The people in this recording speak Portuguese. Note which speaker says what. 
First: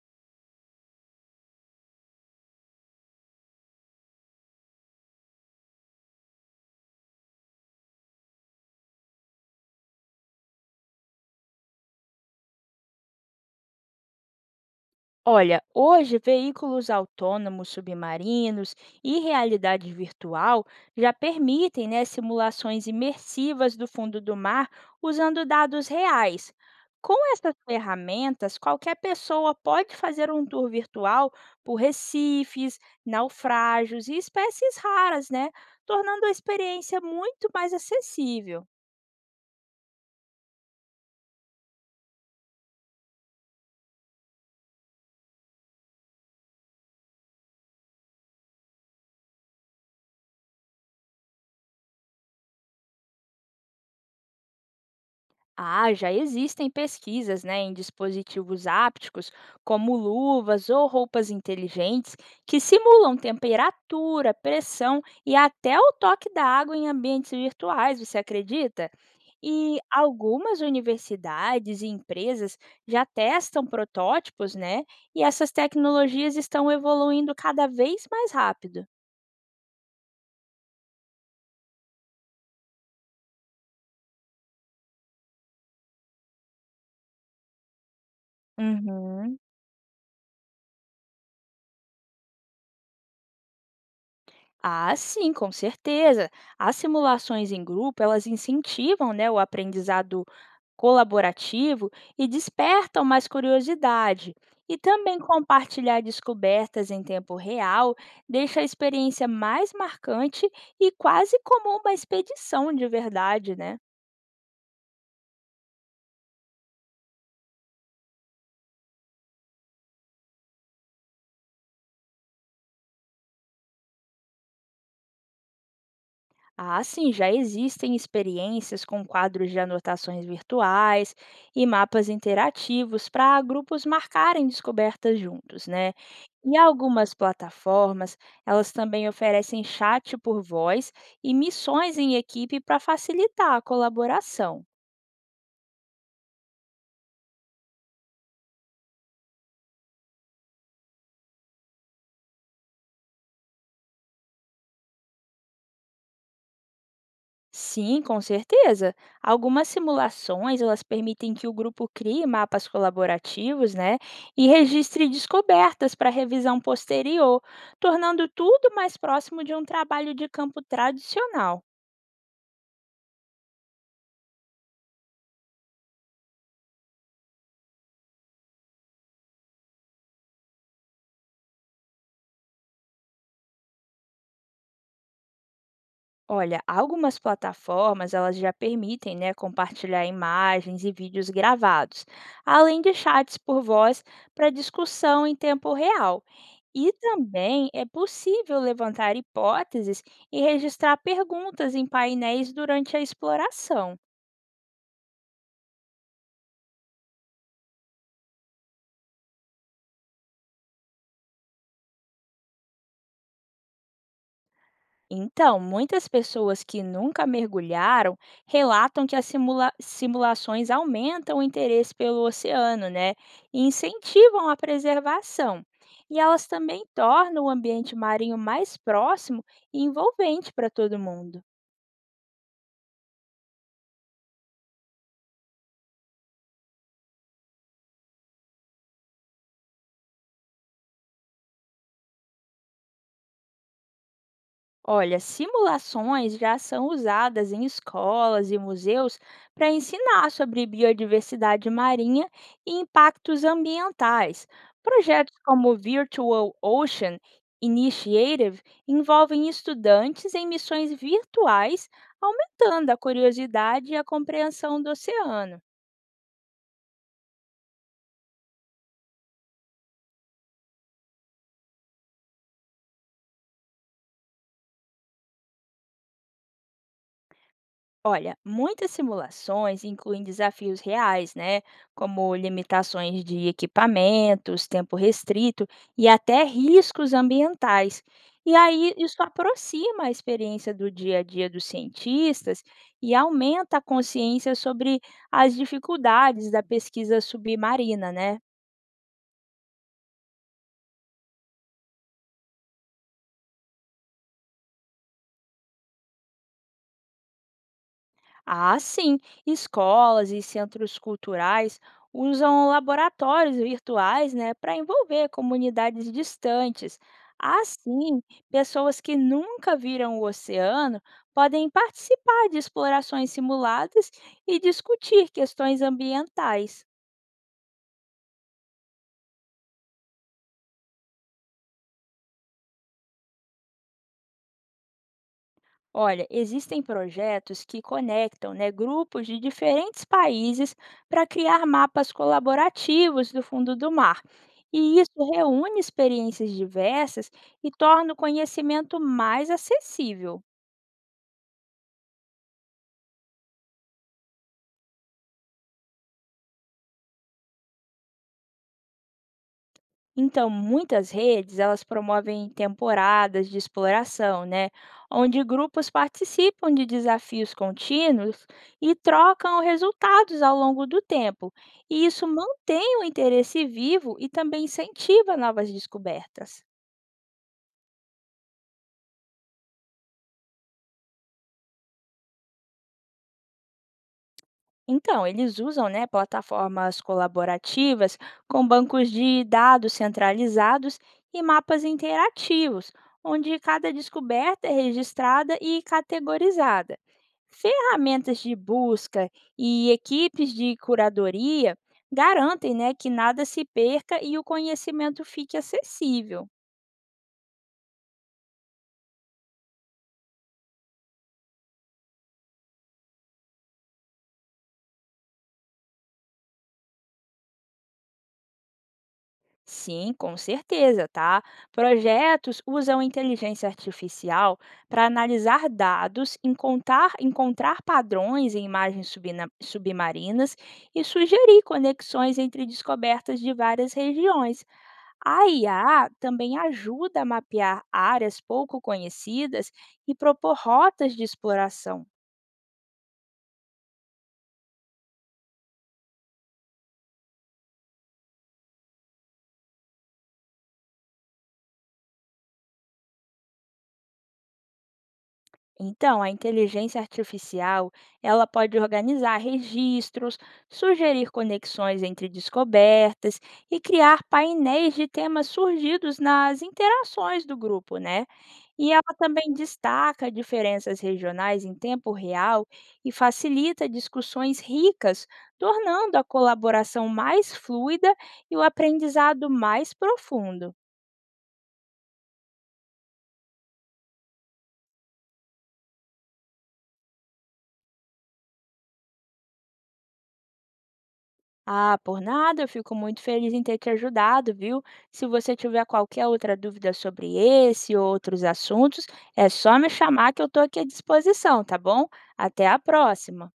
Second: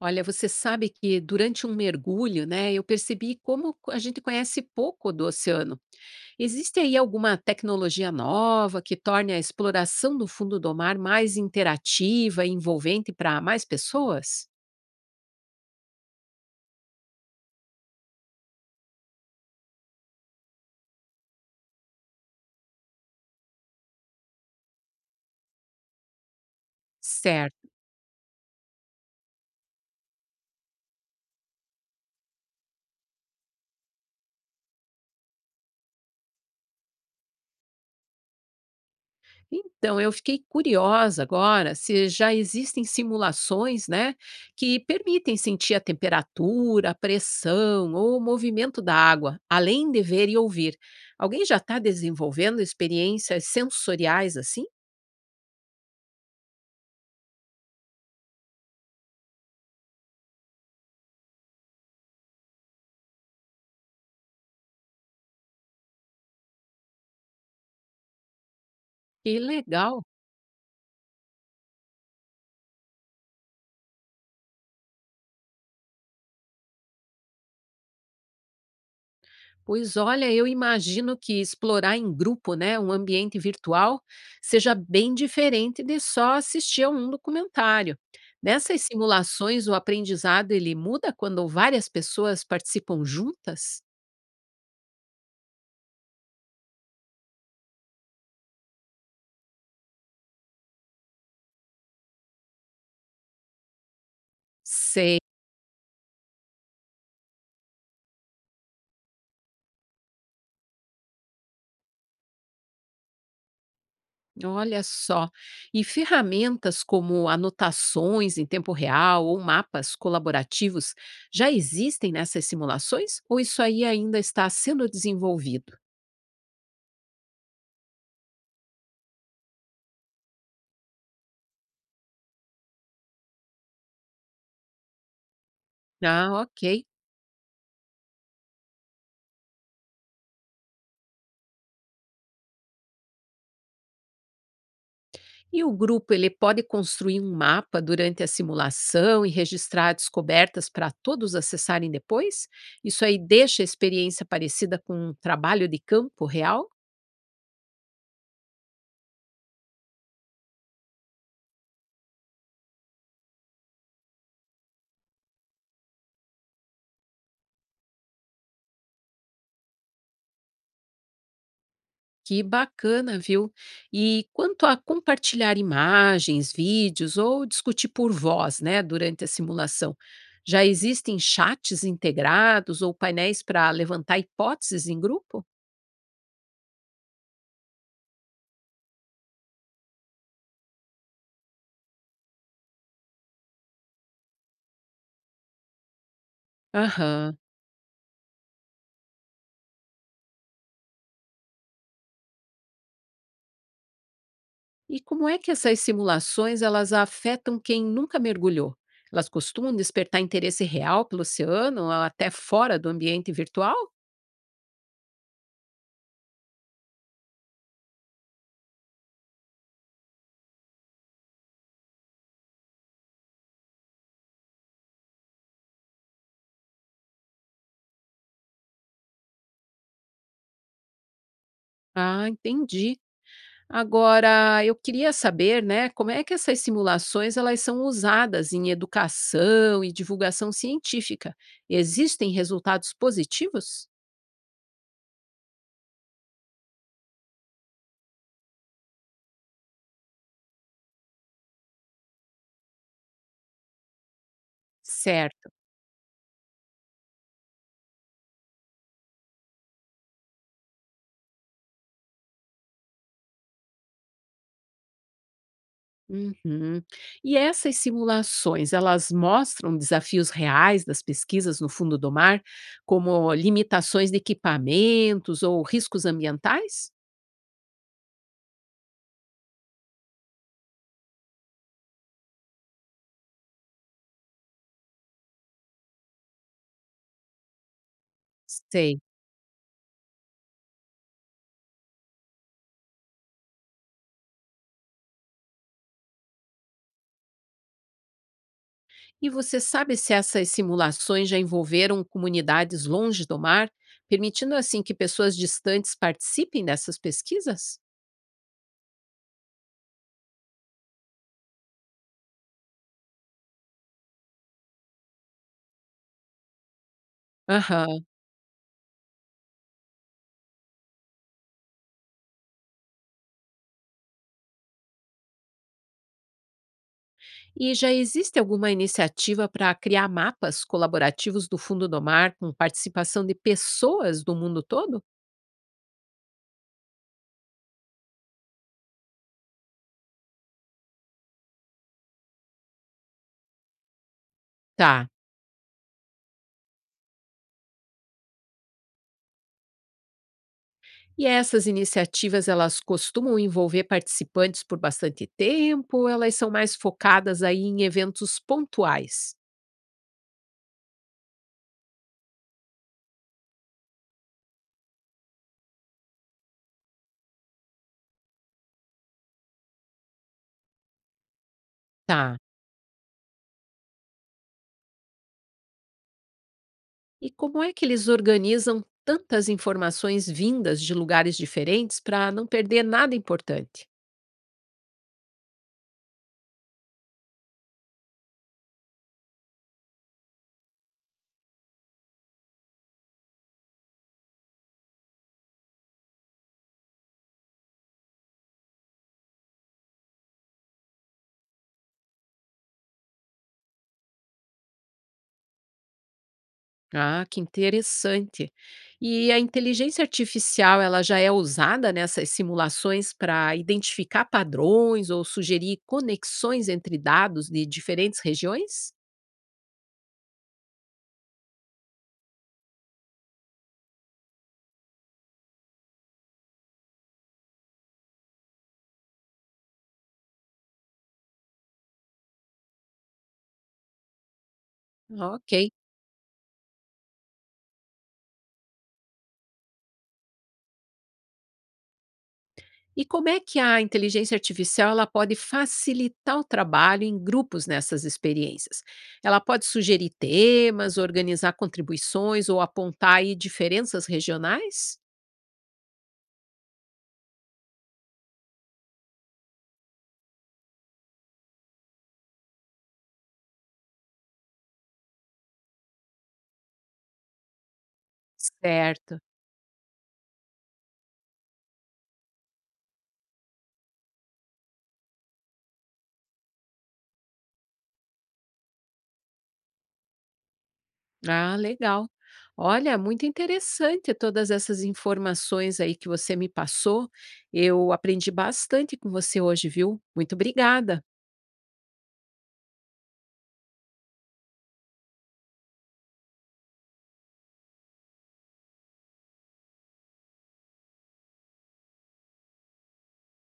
Speaker 1: Olha, você sabe que durante um mergulho, né, eu percebi como a gente conhece pouco do oceano. Existe aí alguma tecnologia nova que torne a exploração do fundo do mar mais interativa e envolvente para mais pessoas?
Speaker 2: Olha, hoje veículos autônomos submarinos e realidade virtual já permitem, né, simulações imersivas do fundo do mar usando dados reais. Com essas
Speaker 1: Certo.
Speaker 2: ferramentas, qualquer pessoa pode fazer um tour virtual por recifes, naufrágios e espécies raras, né? Tornando a experiência muito mais acessível.
Speaker 1: Então, eu fiquei curiosa agora se já existem simulações, né, que permitem sentir a temperatura, a pressão ou o movimento da água, além de ver e ouvir. Alguém já está desenvolvendo experiências sensoriais assim?
Speaker 2: Ah, já existem pesquisas, né, em dispositivos ápticos, como luvas ou roupas inteligentes, que simulam temperatura, pressão e até o toque da água em ambientes virtuais, você acredita?
Speaker 1: Que
Speaker 2: E
Speaker 1: legal!
Speaker 2: algumas universidades e empresas já testam protótipos, né? E essas tecnologias estão evoluindo cada vez mais rápido.
Speaker 1: Pois olha, eu imagino que explorar em grupo, né, um ambiente virtual, seja bem diferente de só assistir a um documentário. Nessas
Speaker 2: Uhum.
Speaker 1: simulações, o aprendizado ele muda quando várias pessoas participam juntas?
Speaker 2: Ah, sim, com certeza. As simulações em grupo, elas incentivam, né, o aprendizado colaborativo e despertam mais curiosidade. E
Speaker 1: Sei,
Speaker 2: também compartilhar descobertas em tempo real deixa a experiência mais marcante e quase como uma expedição de verdade, né?
Speaker 1: olha só. E ferramentas como anotações em tempo real ou mapas colaborativos já existem nessas simulações ou isso aí ainda está sendo desenvolvido?
Speaker 2: Ah, sim, já existem experiências com quadros de anotações virtuais e mapas interativos para grupos marcarem descobertas juntos, né?
Speaker 1: Ah,
Speaker 2: E
Speaker 1: ok.
Speaker 2: algumas plataformas, elas também oferecem chat por voz e missões em equipe para facilitar a colaboração.
Speaker 1: E o grupo ele pode construir um mapa durante a simulação e registrar descobertas para todos acessarem depois? Isso aí deixa a experiência parecida com um trabalho de campo real?
Speaker 2: Sim, com certeza. Algumas simulações, elas permitem que o grupo crie mapas colaborativos, né, e registre descobertas para revisão posterior, tornando tudo mais próximo de um trabalho de campo tradicional.
Speaker 1: Que bacana, viu? E quanto a compartilhar imagens, vídeos ou discutir por voz, né, durante a simulação, já existem chats integrados ou painéis para levantar hipóteses em grupo?
Speaker 2: Olha, algumas plataformas, elas já permitem, né, compartilhar imagens e vídeos gravados, além de chats por voz para discussão em tempo real. E
Speaker 1: Aham.
Speaker 2: também é possível levantar hipóteses e registrar perguntas em painéis durante a exploração.
Speaker 1: E como é que essas simulações elas afetam quem nunca mergulhou? Elas costumam despertar interesse real pelo oceano, ou até fora do ambiente virtual?
Speaker 2: Então, muitas pessoas que nunca mergulharam relatam que as simulações aumentam o interesse pelo oceano, né? E incentivam a preservação. E elas também tornam o ambiente marinho mais próximo e envolvente para todo mundo.
Speaker 1: Ah, entendi. Agora, eu queria saber, né, como é que essas simulações elas são usadas em educação e divulgação científica? Existem resultados positivos?
Speaker 2: Olha, simulações já são usadas em escolas e museus para ensinar sobre biodiversidade marinha e impactos ambientais. Projetos
Speaker 1: Certo.
Speaker 2: como o Virtual Ocean Initiative envolvem estudantes em missões virtuais, aumentando a curiosidade e a compreensão do oceano.
Speaker 1: Uhum. E essas simulações, elas mostram desafios reais das pesquisas no fundo do mar, como limitações de equipamentos ou riscos ambientais?
Speaker 2: Olha, muitas simulações incluem desafios reais, né? Como limitações de equipamentos, tempo restrito e até riscos ambientais. E aí
Speaker 1: Sei.
Speaker 2: isso aproxima a experiência do dia a dia dos cientistas e aumenta a consciência sobre as dificuldades da pesquisa submarina, né?
Speaker 1: E você sabe se essas simulações já envolveram comunidades longe do mar, permitindo assim que pessoas distantes participem dessas pesquisas?
Speaker 2: Ah, sim. Escolas e centros culturais usam laboratórios virtuais, né, para envolver comunidades distantes.
Speaker 1: Aham.
Speaker 2: Assim, pessoas que nunca viram o oceano podem participar de explorações simuladas e discutir questões ambientais.
Speaker 1: E já existe alguma iniciativa para criar mapas colaborativos do fundo do mar com participação de pessoas do mundo todo?
Speaker 2: Olha, existem projetos que conectam, né, grupos de diferentes países para criar mapas colaborativos do fundo do mar. E
Speaker 1: Tá.
Speaker 2: isso reúne experiências diversas e torna o conhecimento mais acessível.
Speaker 1: E essas iniciativas, elas costumam envolver participantes por bastante tempo, ou elas são mais focadas aí em eventos pontuais?
Speaker 2: Então, muitas redes, elas promovem temporadas de exploração, né, onde grupos participam de desafios contínuos e trocam resultados ao longo do tempo. E isso
Speaker 1: Tá.
Speaker 2: mantém o interesse vivo e também incentiva novas descobertas.
Speaker 1: E como é que eles organizam tantas informações vindas de lugares diferentes para não perder nada importante?
Speaker 2: Então, eles usam, né, plataformas colaborativas com bancos de dados centralizados e mapas interativos, onde cada descoberta é registrada e categorizada. Ferramentas de busca e equipes de curadoria garantem, né, que nada se perca e o conhecimento fique acessível.
Speaker 1: Ah, que interessante. E a inteligência artificial, ela já é usada nessas simulações para identificar padrões ou sugerir conexões entre dados de diferentes regiões?
Speaker 2: Sim, com certeza, tá? Projetos usam inteligência artificial para analisar dados, encontrar padrões em imagens submarinas e sugerir conexões entre descobertas de várias regiões. A
Speaker 1: Ok.
Speaker 2: IA também ajuda a mapear áreas pouco conhecidas e propor rotas de exploração.
Speaker 1: E como é que a inteligência artificial ela pode facilitar o trabalho em grupos nessas experiências? Ela pode sugerir temas, organizar contribuições ou apontar aí diferenças regionais?
Speaker 2: Então, a inteligência artificial, ela pode organizar registros, sugerir conexões entre descobertas e criar painéis de temas surgidos nas interações do grupo, né? E ela
Speaker 1: Certo.
Speaker 2: também destaca diferenças regionais em tempo real e facilita discussões ricas, tornando a colaboração mais fluida e o aprendizado mais profundo.
Speaker 1: Ah, legal. Olha, muito interessante todas essas informações aí que você me passou. Eu aprendi bastante com você hoje, viu? Muito obrigada.
Speaker 2: Ah, por nada, eu fico muito feliz em ter te ajudado, viu? Se você tiver qualquer outra dúvida sobre esse ou outros assuntos, é só me chamar que eu estou aqui à disposição, tá bom? Até a próxima!